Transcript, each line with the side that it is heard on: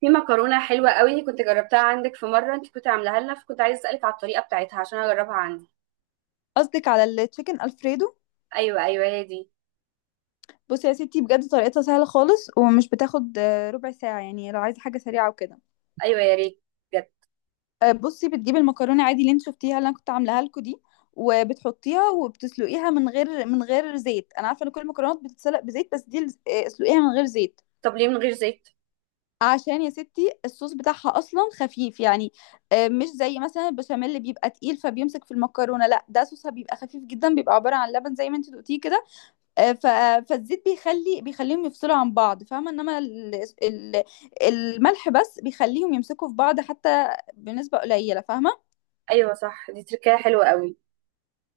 right: في مكرونه حلوه قوي كنت جربتها عندك في مره، انت كنت عاملاها لنا، فكنت عايزه اسالك على الطريقه بتاعتها عشان اجربها عندي.
left: قصدك على التشيكن الفريدو؟
right: ايوه ايوه هي دي.
left: بصي يا ستي، بجد طريقتها سهله خالص ومش بتاخد ربع ساعه، يعني لو عايزه حاجه سريعه وكده.
right: ايوه يا ريت. بجد.
left: بصي، بتجيبي المكرونه عادي اللي انت شفتيها اللي انا كنت عاملاها لكم دي. وبتحطيها وبتسلقيها من غير زيت. انا عارفه ان كل المكرونات بتتسلق بزيت بس دي اسلقيها من غير زيت.
right: طب ليه من غير زيت؟
left: عشان يا ستي الصوص بتاعها اصلا خفيف يعني. مش زي مثلا البشاميل اللي بيبقى تقيل فبيمسك في المكرونه، لا ده صوصها بيبقى خفيف جدا، بيبقى عباره عن لبن زي ما انت دقتيه كده. آه، ف... فالزيت بيخليهم يفصلوا عن بعض، فاهمة؟ انما ال... الملح بس بيخليهم يمسكوا في بعض حتى. بنسبة قليلة، فاهمة؟
right: ايوه صح، دي تركية حلوه قوي.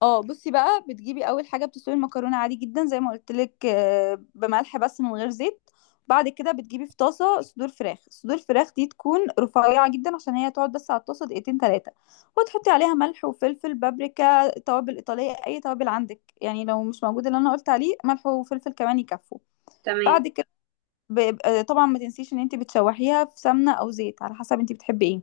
left: اه، بصي بقى، بتجيبي اول حاجة بتسلقي المكرونة عادي جدا زي ما قلت لك، بملح بس من غير زيت. بعد كده بتجيبي في طاسة صدور فراخ. صدور فراخ دي تكون رفيعة جدا عشان هي تقعد بس على الطاسة دقيقتين تلاتة. وتحطي عليها ملح وفلفل، بابريكا، توابل إيطالية، أي توابل عندك يعني. لو مش موجود اللي أنا قلت عليه، ملح وفلفل كمان يكفوا.
right: تمام.
left: بعد، طبعا ما تنسيش ان انت بتشوحيها في سمنة او زيت، على حسب انت بتحبي ايه.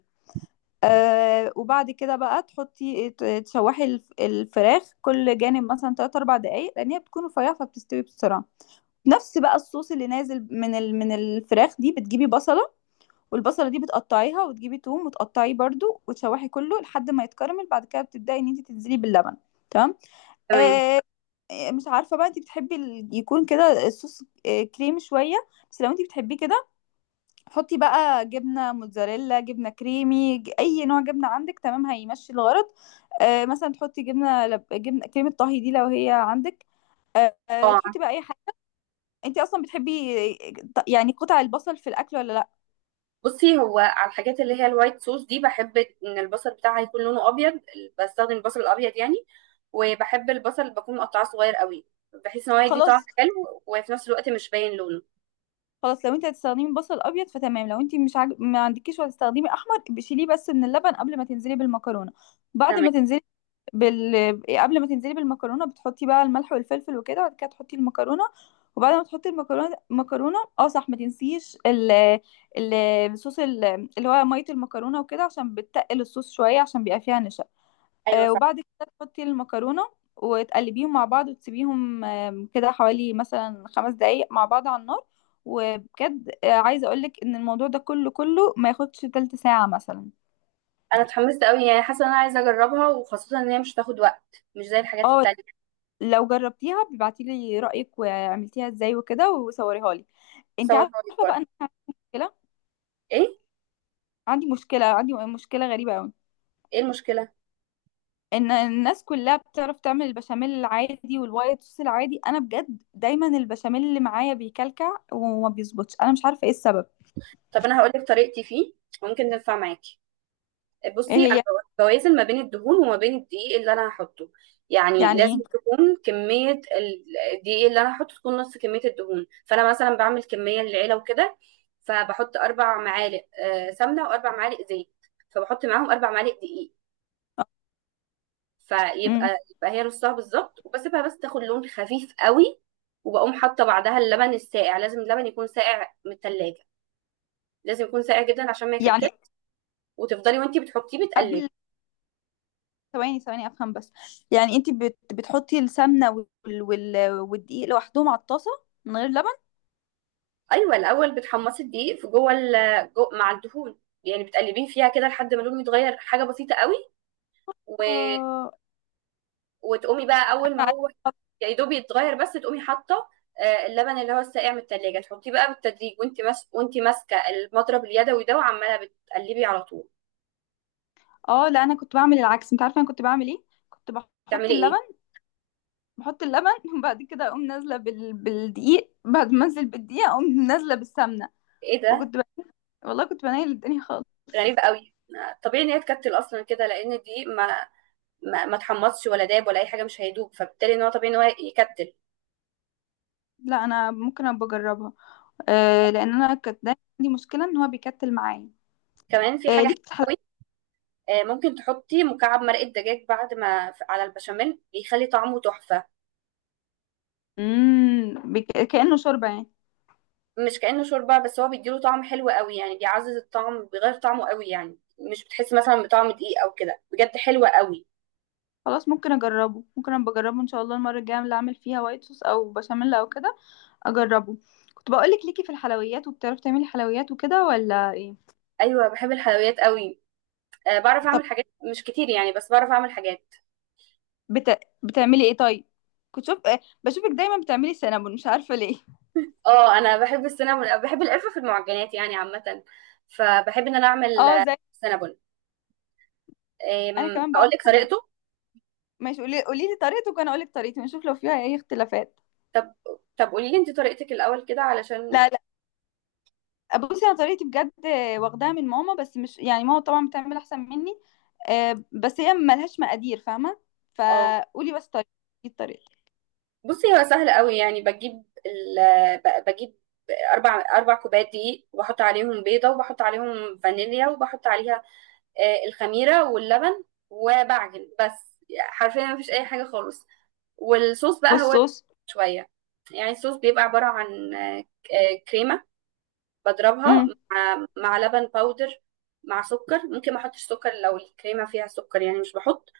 left: وبعد كده بقى تحطي، تشوحي الفراخ كل جانب مثلا 3 4 دقايق، لان هي بتكون رفيعه فبتستوي بسرعه. نفس بقى الصوص اللي نازل من الفراخ دي، بتجيبي بصله. والبصله دي بتقطعيها، وتجيبي توم وتقطعيه برضو، وتشوحي كله لحد ما يتكرمل. بعد كده بتبداي ان انت تنزلي باللبن. تمام.
right: تمام.
left: آه مش عارفه بقى انت بتحبي يكون كده الصوص كريمي شويه. بس لو انت بتحبيه كده، حطي بقى جبنة موتزاريلا، جبنة كريمي، أي نوع جبنة عندك. تمام، هيمشي الغرض. مثلا تحطي جبنة كريمة طهي دي لو هي عندك.
right: اه،
left: تحطي بقى أي حاجة. أنت أصلا بتحبي، يعني قطع البصل في الأكل ولا لأ؟
right: بصي، هو على الحاجات اللي هي الوايت صوص دي، بحب ان البصل بتاعها يكون لونه ابيض. بستخدم البصل الابيض يعني. وبحب البصل اللي بكون مقطعاه صغير قوي، بحيث ان هو يدي
left: خلاص.
right: طعم حلو وفي نفس الوقت مش باين لونه.
left: خلاص، لو أنت هتستخدمي بصل أبيض فتمام. لو أنت مش عاج... ما عندكيش وهتستخدمي أحمر، بشيليه بس من اللبن قبل ما تنزلي بالمكرونة. بعد
right: تمام.
left: ما تنزلي، قبل ما تنزلي بالمكرونه، بتحطي بقى الملح والفلفل وكده، وبعد كده تحطي المكرونه. وبعد ما تحطي المكرونه، اه صح، ما تنسيش ال... الصوص، اللي هو ميه المكرونه وكده، عشان بتقل الصوص شويه عشان بيبقى فيها نشا.
right: ايوه صح.
left: وبعد كده تحطي المكرونه. وتقلبيهم مع بعض وتسيبيهم كده حوالي مثلا 5 دقايق مع بعض على النار. وبجد عايزه اقولك ان الموضوع ده كله كله ما ياخدش تلت ساعه مثلا.
right: انا اتحمست قوي، يعني حاسه ان انا عايزه اجربها، وخاصه ان هي مش هتاخد وقت مش زي الحاجات
left: اه،
right: التانية.
left: لو جربتيها بيبعتي لي رأيك وعملتيها ازاي وكده وصوريها لي. انت
right: هصور صورك
left: عارفة بقى
right: برضه.
left: ان انا عندي مشكلة.
right: ايه؟
left: عندي مشكلة غريبة قوي.
right: ايه المشكله؟
left: ان الناس كلها بتعرف تعمل البشاميل العادي والوايت صوص العادي، انا بجد دايما البشاميل اللي معايا بيكلكع وما بيظبطش، انا مش عارفة ايه السبب.
right: طب انا هقول لك طريقتي فيه، ممكن تنفع معاكي.
left: ايه
right: بصي انا
left: هي؟
right: بوازن ما بين الدهون وما بين الدقيق اللي انا هحطه. يعني
left: يعني
right: لازم
left: ايه؟
right: تكون كميه الدقيق اللي انا هحطه تكون نص كميه الدهون. فانا مثلا بعمل كميه للعيله وكده، فبحط اربع معالق سمنه واربع معالق زيت، فبحط معاهم اربع معالق دقيق. فيبقى،
left: امم.
right: يبقى هي نصها بالظبط، وبسيبها بس تاخد لون خفيف قوي. وبقوم حاطه بعدها اللبن الساقع، لازم اللبن يكون ساقع من التلاجة، لازم يكون ساقع جدا عشان ما
left: يعني
right: يكتلش. وتفضلي وانتي بتحطيه بتقلبي.
left: قبل. ثواني ثواني افهم بس. يعني انت بتحطي السمنة والدقيق لوحدهم على الطاسة، من غير لبن؟
right: ايوه، الاول بتحمصي الدقيق في جوه جو مع الدهون، يعني بتقلبيه فيها كده لحد ما لونه يتغير حاجه بسيطه قوي. و...
left: آه،
right: وتقومي بقى اول ما هو يا دوب يتغير بس تقومي حاطه اللبن اللي هو الساقع من التلاجة، تحطيه بقى بالتدريج، وانتي ماسكه المضرب اليدوي ده وعماله بتقلبي على طول.
left: اه لا، انا كنت بعمل العكس. انت عارفه انا كنت بعمل ايه؟ كنت بحط
right: بتعملي ايه؟
left: اللبن. بحط اللبن وبعد كده اقوم نازله بالدقيق، بعد ما انزل بالدقيق اقوم نازله بالسمنه.
right: ايه ده؟
left: فكنت ب... والله كنت بنيل الدنيا خالص.
right: غريب قوي. طبيعي ان هي تكتل اصلا كده، لان دي ما ما اتحمصش ولا داب ولا اي حاجه، مش هيدوب، فبالتالي ان هو طبيعي ان هو يكتل.
left: لا، انا ممكن ابقى اجربها. لان انا كانت دايما عندي مشكله ان هو بيكتل معايا.
right: كمان في حاجه حلوه
left: ليك في الحلويات.
right: قوي. ممكن تحطي مكعب مرقه دجاج بعد ما على البشاميل، بيخلي طعمه تحفه.
left: امم بك... كانه شوربه يعني؟
right: مش كأنه شوربه، بس هو بيديله طعم حلو قوي، يعني بيعزز الطعم، بيغير طعمه قوي يعني. مش بتحسي مثلا بطعم دقيق او كده. بجد حلوه قوي.
left: خلاص، ممكن اجربه، ممكن ابقى اجربه ان شاء الله المره الجايه اللي اعمل فيها وايت صوص او بشاميل او كده. اجربه. كنت بقول لك، ليكي في الحلويات وبتعرفي تعملي حلويات وكده ولا ايه؟
right: ايوه بحب الحلويات قوي. بعرف اعمل حاجات، مش كتير يعني، بس بعرف اعمل حاجات.
left: بتعملي ايه طيب؟ كنت شوف، بشوفك دايما بتعملي سينابون، مش عارفه ليه.
right: اه انا بحب السينابون، بحب القرفه في المعجنات يعني عامه. فبحب ان انا اعمل
left: اه زي،
right: سينابون.
left: انا كمان
right: اقول
left: بعرف
right: لك
left: اعمل.
right: طريقته.
left: ماشي، قولي لي طريقتك وانا اقول لك طريقتي، ونشوف لو فيها اي اختلافات.
right: طب طب قولي لي انت طريقتك الاول كده علشان.
left: لا لا، بصي انا طريقتي بجد، واخداها من ماما، بس مش يعني، ماما طبعا بتعمل احسن مني. بس هي ملهاش مقادير، فاهمه.
right: اه
left: فقولي بس طريقتي. الطريقه.
right: بصي، هو سهل قوي. يعني بجيب بجيب اربع كوبايات دقيق، وبحط عليهم بيضه، وبحط عليهم فانيليا، وبحط عليها الخميره واللبن، وبعجن بس. حرفيا مفيش اي حاجه خالص. والصوص بقى هو
left: والصوص.
right: شويه، يعني الصوص بيبقى عباره عن كريمه بضربها
left: امم.
right: مع لبن باودر مع سكر. ممكن ما احطش سكر لو الكريمه فيها سكر، يعني مش بحط.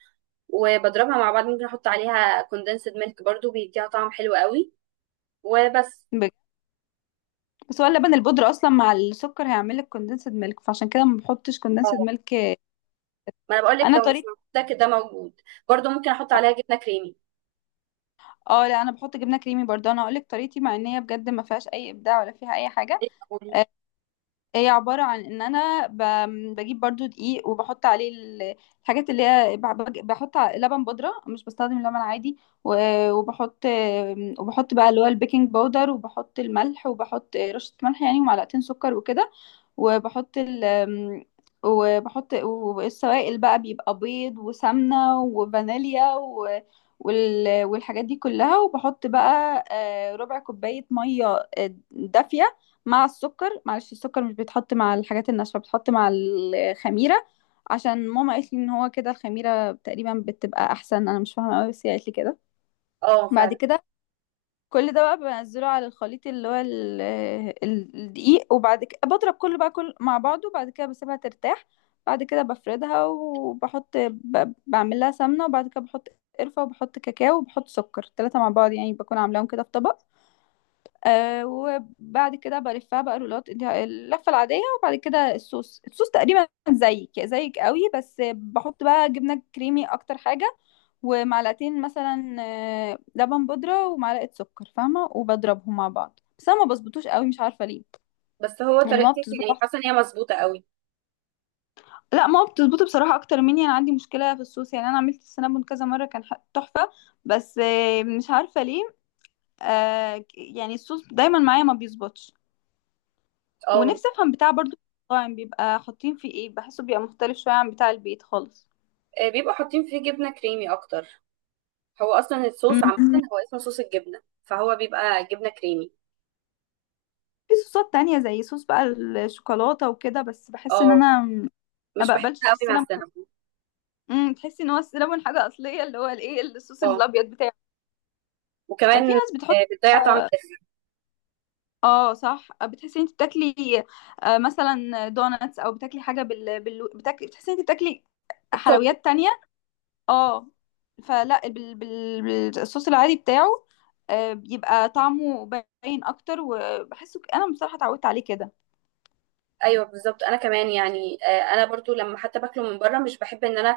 right: وبضربها مع بعض. ممكن احط عليها كوندنسد ميلك برضو، بيديها طعم حلو قوي. وبس.
left: بجد. بس هو اللبن البودرة اصلا مع السكر هيعمل لك كوندنسد ميلك، فعشان كده ما بحطش كوندنسد
right: اه،
left: ميلك.
right: ما انا بقول لك
left: انا
right: لو مش
left: طريقتي،
right: موجود ده، كده موجود. برضو ممكن احط عليها جبنه كريمي.
left: اه لا، انا بحط جبنه كريمي برضه. انا هقول لك طريقتي، مع ان هي بجد ما فيهاش اي ابداع ولا فيها اي حاجه.
right: إيه تقولي؟
left: آه هي عبارة عن ان انا بجيب برضو دقيق وبحط عليه الحاجات اللي هي بحط لبن بودرة، مش بستخدم لبن عادي. وبحط. وبحط بقى اللي هو البيكنج باودر، وبحط الملح، وبحط رشة ملح يعني، ومعلقتين سكر وكده. وبحط ال والسوائل بقى بيبقى بيض وسمنة وفانيليا والحاجات دي كلها، وبحط بقى ربع كوباية مية دافية، مع السكر. معلش، السكر مش بيتحط مع الحاجات الناشفة، بيتحط مع الخميرة، عشان ماما قالت لي ان هو كده الخميرة تقريبا بتبقى احسن. انا مش فاهمة قوي بس هي قالت لي كده.
right: اه
left: بعد
right: فعلا.
left: كده، كل ده بقى بنزله على الخليط اللي هو الدقيق. وبعد كده بضرب كله بقى كل مع بعضه. بعد كده بسيبها ترتاح. بعد كده بفردها وبحط، بعمل لها سمنة، وبعد كده بحط قرفة، وبحط كاكاو، وبحط سكر، التلاتة مع بعض يعني، بكون عاملاهم كده في طبق. وبعد كده بلفها بقى رولات، اللفه العاديه. وبعد كده الصوص، تقريبا زيك زيك قوي، بس بحط بقى جبنه كريمي اكتر حاجه. ومعلقتين مثلا لبن بودرة ومعلقة سكر، فاهمة، وبضربهم مع بعض. بس انا ما بظبطوش قوي، مش عارفة ليه.
right: بس هو
left: يعني ما
right: طريقتك،
left: بتظبط
right: يعني
left: أحسن.
right: حاسه ان هي مظبوطه قوي.
left: لا، ما بتظبط بصراحة اكتر مني، انا عندي مشكلة في الصوص. يعني انا عملت السنابون كذا مرة كان تحفة. بس مش عارفة ليه. يعني الصوص دايما معايا ما بيظبطش.
right: اه.
left: ونفسي افهم بتاع برضو المطاعم بيبقى حاطين فيه ايه، بحسه بيبقى مختلف شوية عن بتاع البيت خالص.
right: بيبقوا حاطين فيه جبنه كريمي اكتر. هو اصلا الصوص عامه،
left: مم.
right: هو اسمه صوص الجبنه، فهو بيبقى جبنه كريمي.
left: في صوصات تانية زي صوص بقى الشوكولاتة وكده، بس بحس ان
right: اه
left: انا ما
right: مش بحبها
left: بقبلش
right: قوي مع
left: السينامون.
right: السينابون.
left: تحسي ان هو السينامون حاجة اصلية اللي هو الايه الصوص
right: اه
left: الابيض بتاعه؟ في
right: وكمان
left: ناس بتحط،
right: بتضيع طعم الأكل.
left: اه صح، بتحسي ان انت بتاكلي مثلا دوناتس، او بتاكلي حاجة بتاكلي، بتحسي ان انت بتاكلي
right: التوبينج.
left: حلويات تانية. اه، فلا بال... بال... بالصوص العادي بتاعه، بيبقى طعمه باين اكتر، وبحسه انا بصراحه اتعودت عليه كده.
right: ايوه بالظبط، انا كمان يعني انا برضو لما حتى باكله من بره، مش بحب ان انا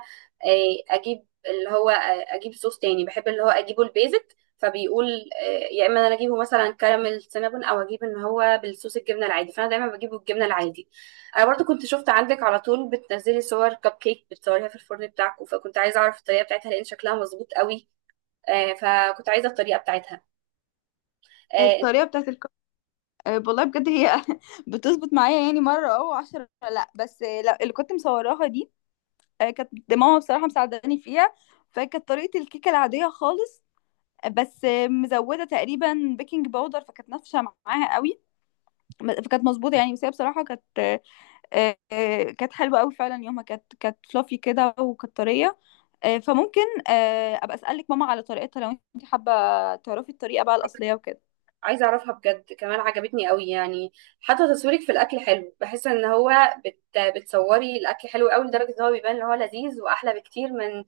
right: آه، اجيب اللي هو آه، اجيب صوص تاني. بحب اللي هو اجيبه البيزك، فبيقول آه، يا اما انا اجيبه مثلا كراميل سينابون، او اجيب ان هو بالصوص الجبنه العادي، فانا دايما بجيبه الجبنه العادي. انا برضو كنت شفت عندك على طول بتنزلي صور كب كيك بتصوريها في الفرن بتاعك، فكنت عايزه اعرف الطريقه بتاعتها، لان شكلها مظبوط قوي. فكنت عايزه الطريقه بتاعتها. آه،
left: الطريقه بتاعت والله بجد هي بتظبط معايا يعني مره او 10، لا بس لا، اللي كنت مصوراها دي، كانت ماما بصراحه مساعداني فيها. فكانت طريقه الكيكه العاديه خالص، بس مزوده تقريبا بيكنج باودر، فكانت نافشه معاها قوي. فكانت مظبوطه يعني، بس هي بصراحه كانت كانت حلوة قوي فعلا، يومها كانت فلافي كده وكانت طرية. فممكن ابقى اسألك ماما على طريقتها لو انت حابة تعرفي الطريقة بقى الأصلية وكده.
right: عايزة أعرفها بجد، كمان عجبتني قوي يعني. حتى تصويرك في الأكل حلو، بحس إن هو بت... بتصوري الأكل حلو قوي، لدرجة إن هو بيبان إن هو لذيذ وأحلى بكتير من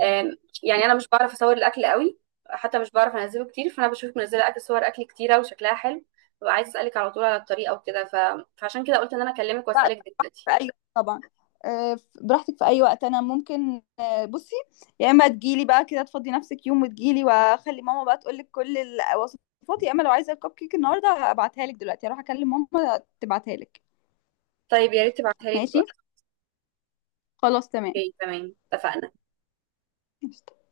right: آم،
left: لا
right: يعني أنا مش بعرف أصور الأكل قوي، حتى مش بعرف أنزله كتير. فأنا بشوفك منزلة أكل، صور أكل كتيرة وشكلها حلو، ببقى عايزة أسألك على طول على الطريقة وكده، فعشان كده قلت إن أنا أكلمك
left: لا،
right: وأسألك دلوقتي.
left: في اي، طبعا، براحتك في اي وقت. انا ممكن بصي، يا اما تجيلي بقى كده، تفضي نفسك يوم وتجيلي، واخلي ماما بقى تقولك كل الوصفات. يا اما لو عايزة الكب كيك النهاردة، ابعتها لك دلوقتي، هروح اكلم ماما تبعتها لك.
right: طيب يا ريت تبعتها لي
left: ماشي.
right: دلوقتي.
left: خلاص، تمام.
right: أوكي تمام، اتفقنا.
left: قشطة.